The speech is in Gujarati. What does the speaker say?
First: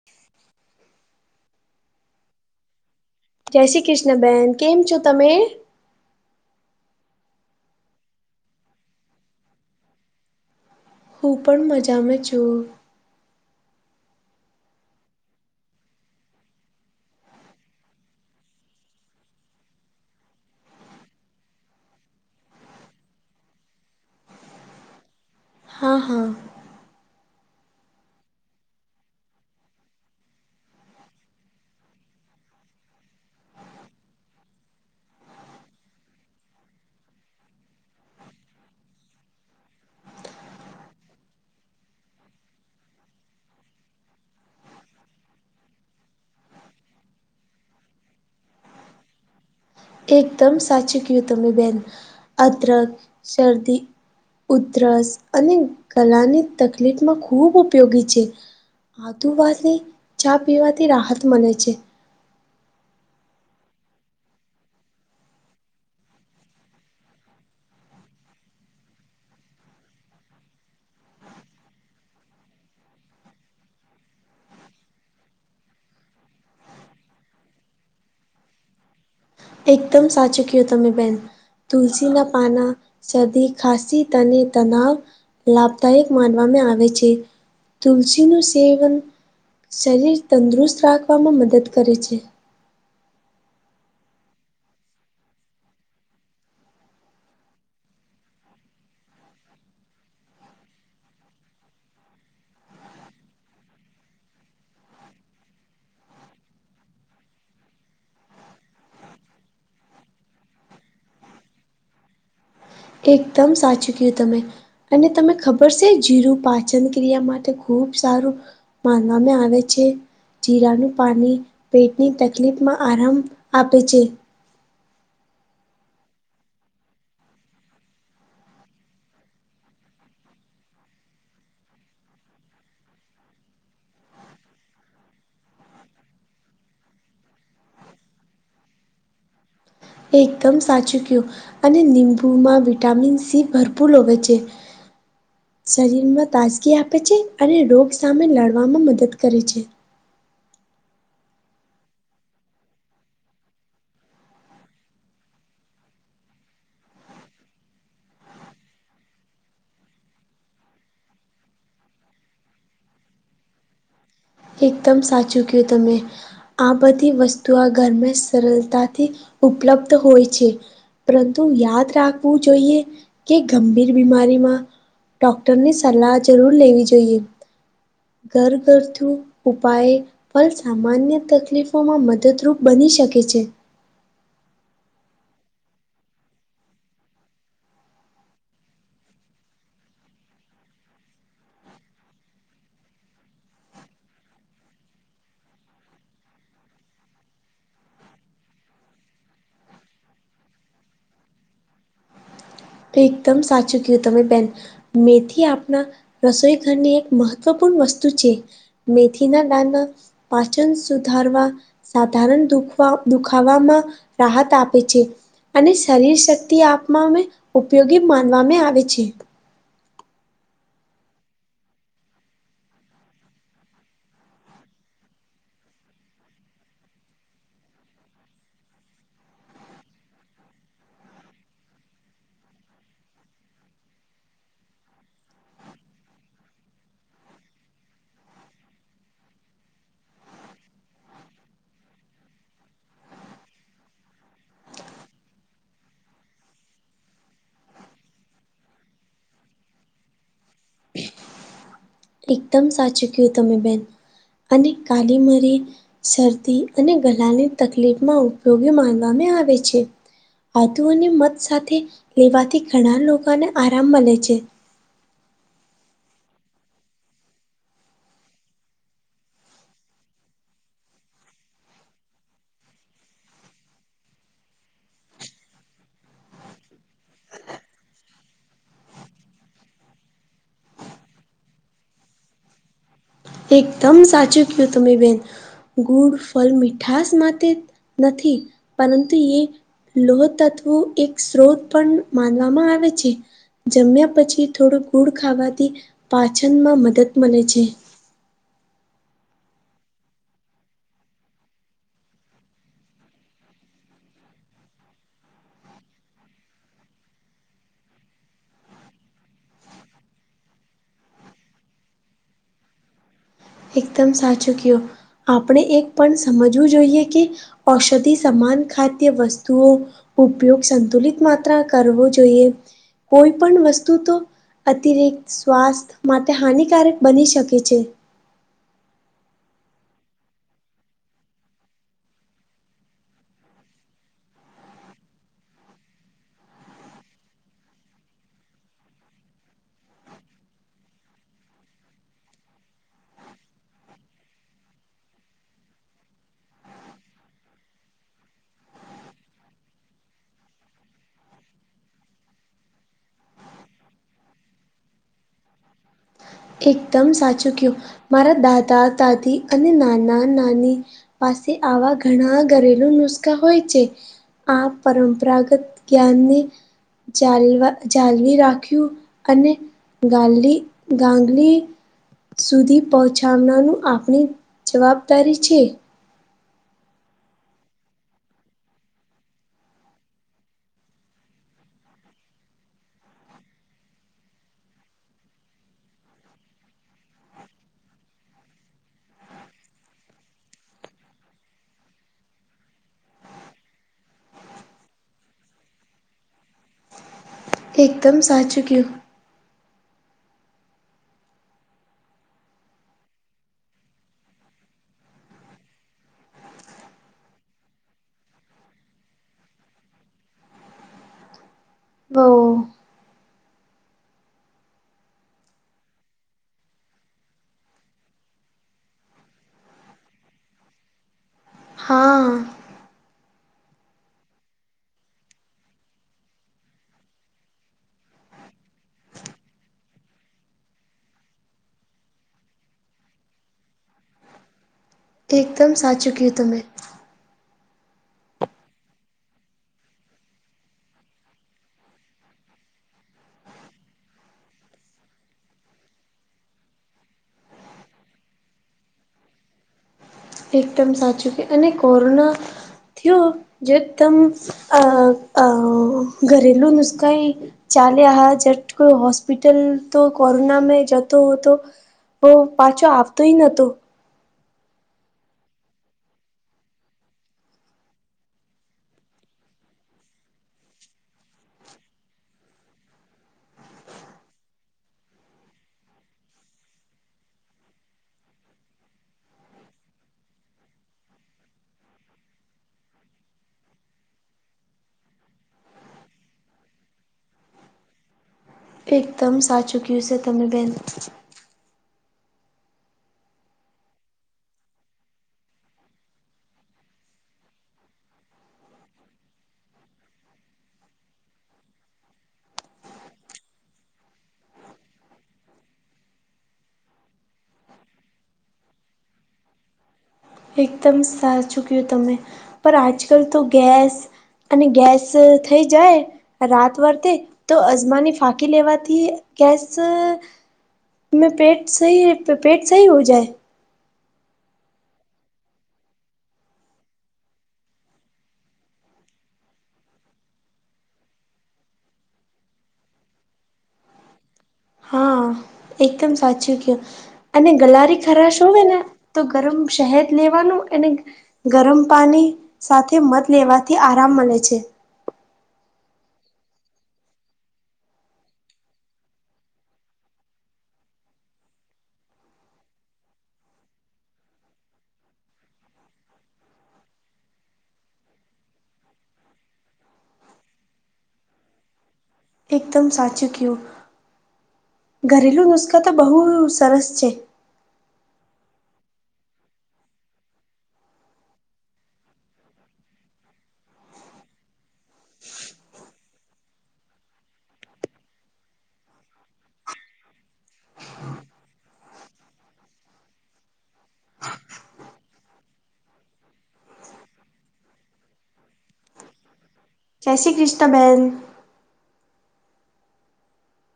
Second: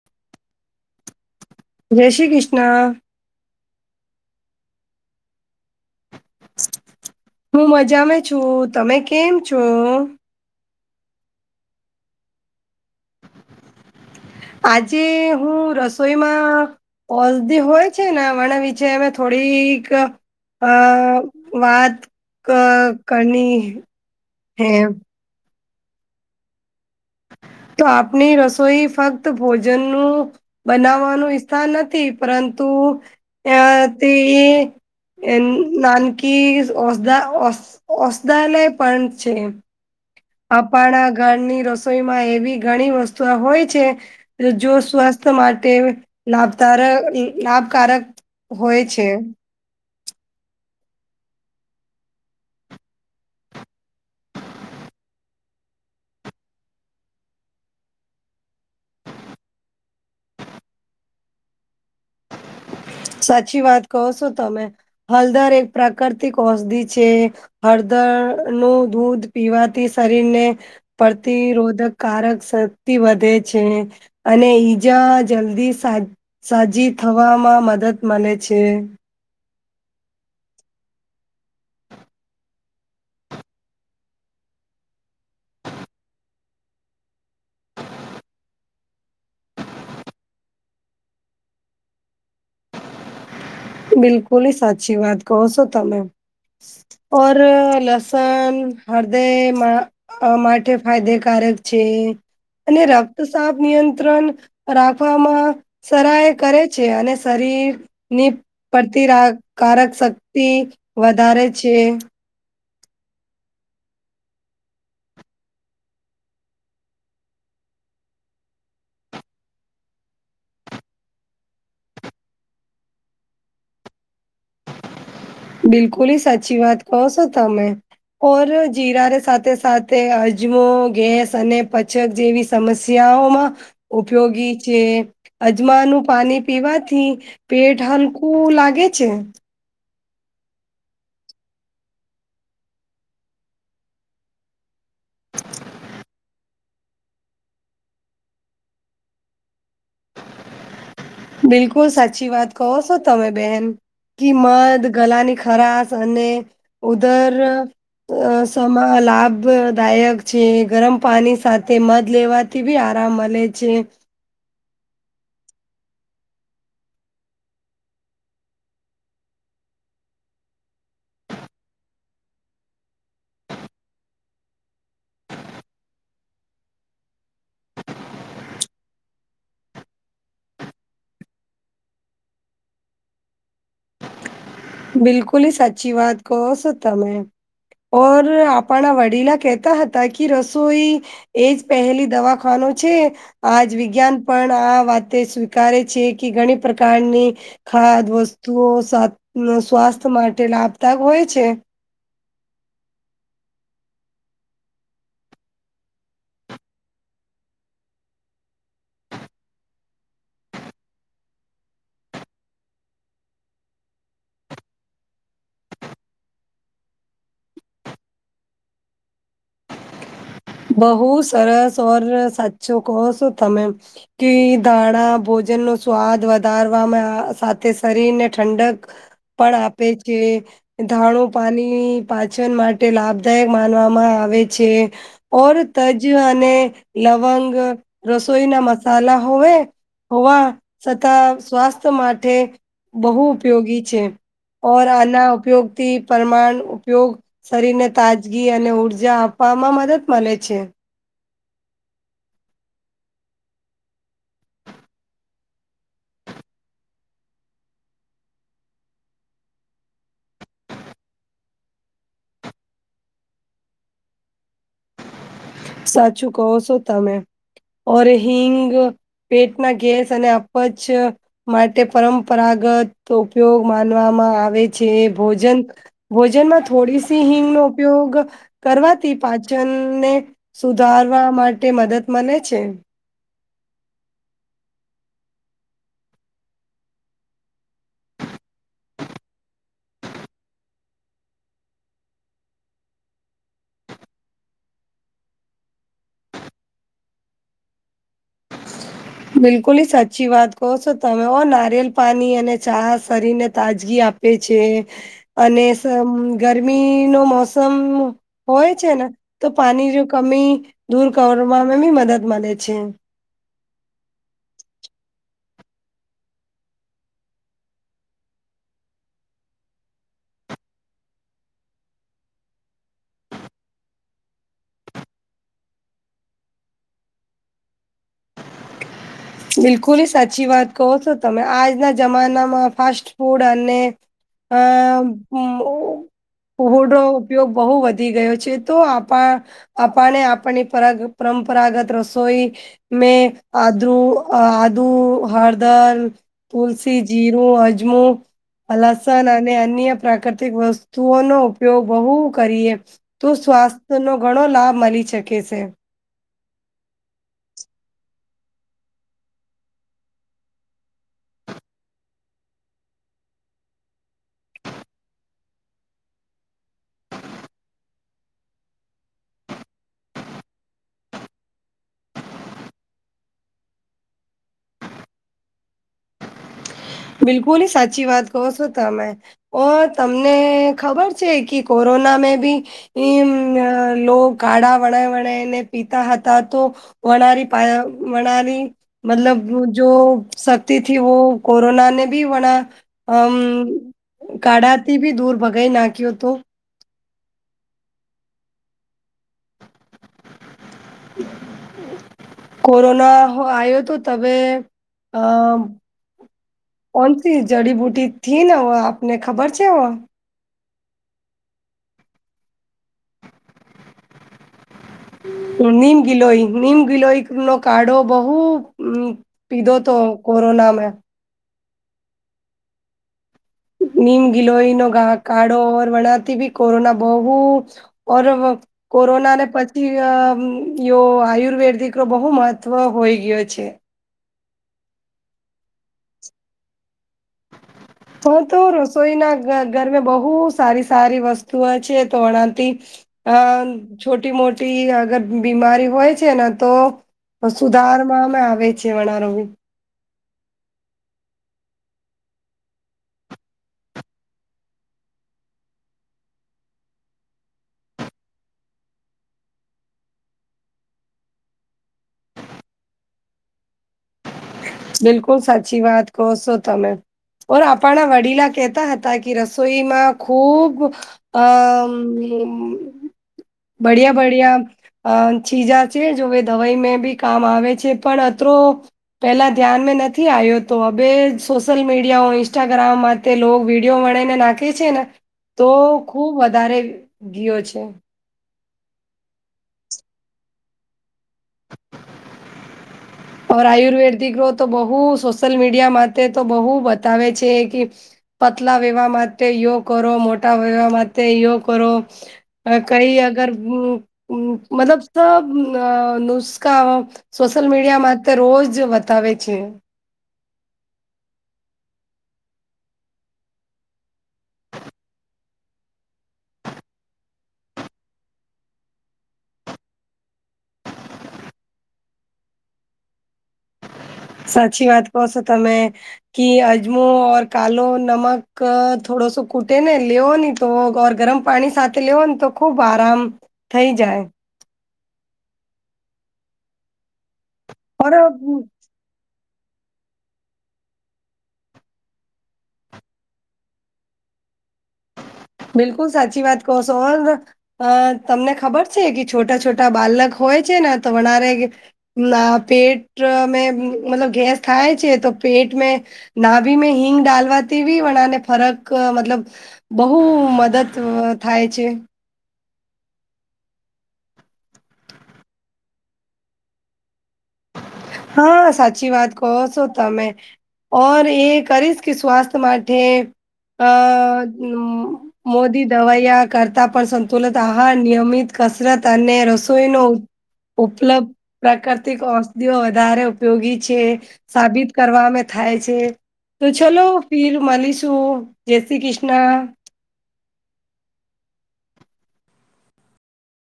[inaudible] જય શ્રી કૃષ્ણ જય શ્રી કૃષ્ણ બેન કેમ છો તમે હું મજામાં છું તમે કેમ છો હું પણ મજામાં છું આજે હું રસોઈમાં ઓલ્ધી હોય છે ને મ વિચારમ થોડીક અ વાત કરની હૈ હા હા તો આપણી રસોઈ ફક્ત ભોજનનું બનાવવાનું વિઈથાર નથી પરંતુ તે એ નાનકી ઔષધાલય પણ છે અપાણા ઘરની રસોઈમાં એવી ઘણી વસ્તુ હોય છે જો સ્વાસ્થ્ય માટે લાભકારક લાભકારક હોય છે એકદમ સાચું કીયું તમે બેહેન અદરક શરદી ઉધરસ અને ગળા ની તકલીફમાં ખૂબ ઉપયોગી છે આદુ વાટી ચા પીવાથી રાહત મળે છે સાચી વાત કહો છો તમે હલદર એક પ્રાકૃતિક ઔષધિ છે હળદરનું દૂધ પીવાથી શરીરને પ્રતિરોધકકારક શક્તિ વધે છે અને ઈજા જલ્દી સા સાજી થવામાં મદદ મળે છે એકદમ સાચું કીધું તમે બેહેન તુલસીના પાના શરદી ખાસી તને તનાવ લાભદાયક માનવામાં આવે છે તુલસીનું સેવન શરીર તંદુરુસ્ત રાખવામાં મદદ કરે છે બિલકુલ સાચી વાત કહો છો તમે ઓર લસણ હૃદય માં અ માટે ફાયદેકારક છે અને રક્ત સાફ નિયંત્રણ રાખવામાં સરાય કરે છે અને શરીરની પ્રતિરાકારક શક્તિ વધારે છે એકદમ સાચું કીધું તમે અને તમે ખબર છે જીરું પાચન ક્રિયા માટે ખૂબ સારું માનવામાં આવે છે જીરાનું પાણી પેટની તકલીફમાં આરામ આપે છે બિલકુલી સાચી વાત કહો છો તમે કોર જીરા સાથે સાથે અજમો ગેસ અને પછક જેવી સમસ્યાઓમાં ઉપયોગી છે અજમાનું પાણી પીવાથી પેટ હલકું લાગે છે એકદમ સાચું કયું અને નિમ્બુમાં વિટામિન સી ભરપૂર લોવે છે શરીરમાં તાજગી આપે છે અને રોગ સામે લડવામાં મદદ કરે છે બિલકુલ સાચી વાત કહો છો તમે બેહેન કી મધ ગલાની ખરાશ અને ઉદર સમા લાભદાયક છે ગરમ પાણી સાથે મધ લેવા થી બી આરામ મળે છે એકદમ સાચું કયું તમે આ બધી વસ્તુ આ ઘરમે સરળતાથી ઉપલબ્ધ હોય છે પરંતુ યાદ રાખવું જોઈએ કે ગંભીર બીમારીમાં ડોક્ટરની સલાહ જરૂર લેવી જોઈએ ઘર ઘથુ ઉપાય ફલ સામાન્ય તકલીફોમાં મદદરૂપ બની શકે છે બિલકુલી સાચી વાત કહો છો તમે ઓર આપણા વડીલા કહેતા હતા કે રસોઈ એજ પહેલી દવાખાનો છે આજ વિજ્ઞાન પણ આ વાતે સ્વીકારે છે કે ઘણી પ્રકારની ખાદ વસ્તુઓ સ્વ સ્વાસ્થ્ય માટે લાભદાયક હોય છે એકદમ સાચું કયું તમે બેન મેથી આપણા રસોઈ ઘરની એક મહત્વપૂર્ણ વસ્તુ છે મેથીના નાના પાચન સુધારવા સાધારણ દુખવા દુખાવામાં રાહત આપે છે અને શરીર શક્તિ આપમા ઉપયોગી માનવામાં આવે છે બહુ સરસ ઓર સાચું કહો છો તમે કે દાણા ભોજન ન સ્વાદ વધારવામાં સાથે શરીરને ઠંડક પણ આપે છે ધાણુ પાણી પાચન માટે લાભદાયક માનવામાં આવે છે ઓર તજ અને લવંગ રસોઈ ના મસાલા હોવે હોવા છતાં સ્વાસ્થ્ય માટે બહુ ઉપયોગી છે ઔર આના ઉપયોક્તિ પરમાણ ઉપયોગ શરીર ને તાજગી અને ઉર્જા આપવામાં મદદ મળે છે. એકદમ સાચું કયુ તમે બેન અને કાલી મરી શરદી અને ગલાની તકલીફમાં ઉપયોગી માનવામાં આવે છે. આધુઓને મત સાથે લેવાથી ઘણા લોકોને આરામ મળે છે. સાચું કહો સોતા મેં ઓરે હિંગ પેટના ગેસ અને અજ માટે પરંપરાગત ઉપયોગ માનવામાં આવે છે ભોજન ભોજનમાં થોડી સી હિંગનો, ઉપયોગ કરવાથી પાચનન સુધારવા માટે મદદ મળે છે. એકદમ સાચું કય્યું તમે બીન ગુડ ફલ મીઠાસ માટે નથી પરંતુ એ લોહ તત્વો એક સ્ત્રોત પણ માનવામાં આવે છે. જમ્યા પછી થોડો ગુળ ખાવાથી પાછનમાં મદદ મળે છે. બિલકુલ સાચી વાત કહો છો તમે ઓ નારિયેલ પાણી અને ચા શરીરને તાજગી આપ છે, અને ગરમી નો મોસમ હોય છે ને તો પાણી જો કમી દૂર કરવામાં બી મદદ મળે છે. એકદમ સાચું કયો આપણે એક પણ સમજવું જોઈએ કે ઔષધિ સમાન ખાદ્ય વસ્તુઓ ઉપયોગ સંતુલિત માત્ર કરવો જોઈએ કોઈ પણ વસ્તુ તો અતિરિક્ત સ્વાસ્થ્ય માટે હાનિકારક બની શકે છે. બિલકુલ સાચી વાત કહો છો, તમે આજના જમાનામાં ફાસ્ટ ફૂડ અને હમ્મ કુહુ નો ઉપયોગ બહુ વધી ગયો છે, તો આપણા આપને આપની પરંપરાગત રસોઈ મે આદરુ અ આદુ હરદર તુલસી જીરુ અજમો લસન અને અન્ય પ્રાકૃતિક વસ્તુઓનોો ઉપયોગ બહુ કરીએ તું સ્વાસ્થ્યનોો ઘણો લાભ મળી શકે છે. એકદમ સાચું કયુ, મારા દાદા દાદી અને નાના નાની પાસે આવા ઘણા ઘરેલું નુસ્ખા હોય છે. આ પરંપરાગત જ્ઞાનને જાલવા જાાલવી રાખ્યું અને ગાલી. ગાંગલી સુધી પહોંચાડનારનું આપણી જવાબદારી છે. બિલકુલ હ સાચી વાત કહ શોતા મેં ઓ તમને ખબર છે, કે કોરોના મે બી એ લો કાળા વણાય વણાય ને પીતા હતા તો વણરી પા વણરી મતલબ જો શક્તિથી કોરોના બી વણા કાઢાથી બી દૂર ભગાઈ નાખ્યો તો એકદમ સાચું કયુ હ કોરોના આવ્યો તો તમે અ કોનથી જડીબુટી થી ને આપને ખબર છે. બહ નીમ ગિલોઈ નીમ ગિલોઈ નો કાઢો બહુ પીધો હતો કોરોના મે હા. નીમ ગિલોઈનો કાળો વણાતી બી કોરોના બહુ અરે બો કોરોના ને પછી આયુર્વેદ બહુ મહત્વ થઈ ગયો છે. એકદમ સાચુ કીધું તમે હા, તો રસોઈના ઘરમાં બહુ સારી-સારી વસ્તુઓ છે, તો તાણી છોટી મોટી અગર બીમારી હોય છે, ને તો તો સુધારમાં અમે આવે છે, વધારો એકદમ સાચું કે અને કોરોના થયો જે એકદમ ઘરેલું નુસ્કાં ચાલે આ જટકો કોઈ હોસ્પિટલમાં તો કોરોનામાં જતો હતો. હો, પાછો આવતોય નહતો. બિલકુલ સાચી વાત કહો છો, તમે. ઓ આપણા વડીલો કહેતા હતા, કે રસોઈમાં ખુબ બડીયા-બડિયા અ ચીજા-ચીજ છે જો દવાઈ બી કામ આવે છે, પણ અત્રે પેલા ધ્યાનમાં નથી આવ્યો તો હવે, સોશિયલ મીડિયા ઇન્સ્ટાગ્રામ માટે લોકો વિડીયો મળીને નાખે છે ને, તો ખુબ વધારે ગયો છે. એકદમ સાચુ ક્હ્યું છે તમે, બેન. આયુર્વેદ તો બહુ સોશિયલ મીડિયા માટે તો બહુ બતાવે છે, કે બદલા લેવા માટે આ કરો, મોટા લેવા માટે યો કરો અ કઈ અગર મતલબ નુસ્ખા સોશિયલ મીડિયામાં ત રોજ બતાવે છે. એકદમ સાચુ ક્હ્યું તમે પણ આજકાલ તો ગેસ અને ગેસ થઈ જાય રાત વર્તે તો અજમાની ફાકી લેવાથી ગસ તેજ સહી, પેટ સહી હો જાય સાચી વાત કહો છો, તમે. કે અજમો, કાલો નમક થોડો સો કૂટે ને લેવની તો ગરમ પાણી સાથે લેવો ને તો ખુબ આરામ થઇ જાય. હા એકદમ સાચું કહ્યું અને ગલારી ઓર ખરાશ હોવે ને? તો ગરમ શહેદ લેવાનું અને ને ગરમ પાણી સાથે મધ લેવાથી આરામ મળે છે. બિલકુલ સાચી વાત કહો સો બરાબર. તમને ખબર છે કે છોટા-છોટા બાલક હોય છેને તો વરે ના પેટ મેં મતલબ ગેસ થાય છે, તો પેટ મે નાભી મેં હિંગ ડાલવાથી ભી વનાને ફરક મતલબ બો બહુ મદદ થાય છે. એકદમ સાચું કહ્યું ઘરેલું નુકસાન તો બહુ સરસ છે. હા, સાચી વાત કહો છો તમેં. ઓર એ કરીશ કે સ્વાસ્થ્ય માટે અ મોઘી દવાયા કરતા પણ સંતુલિત આહાર, નિયમિત કસરત અને રસોઈનો ઉપલબ્ધ પ્રકાર ઔષધિઓ વધારે ઉપયોગી છે, સાબિત કરવાવામાં થાય છે. તો ચલો ફર મલિશું, જય શ્રી કૃષ્ણ. જય શ્રી કૃષ્ણ, બહેન.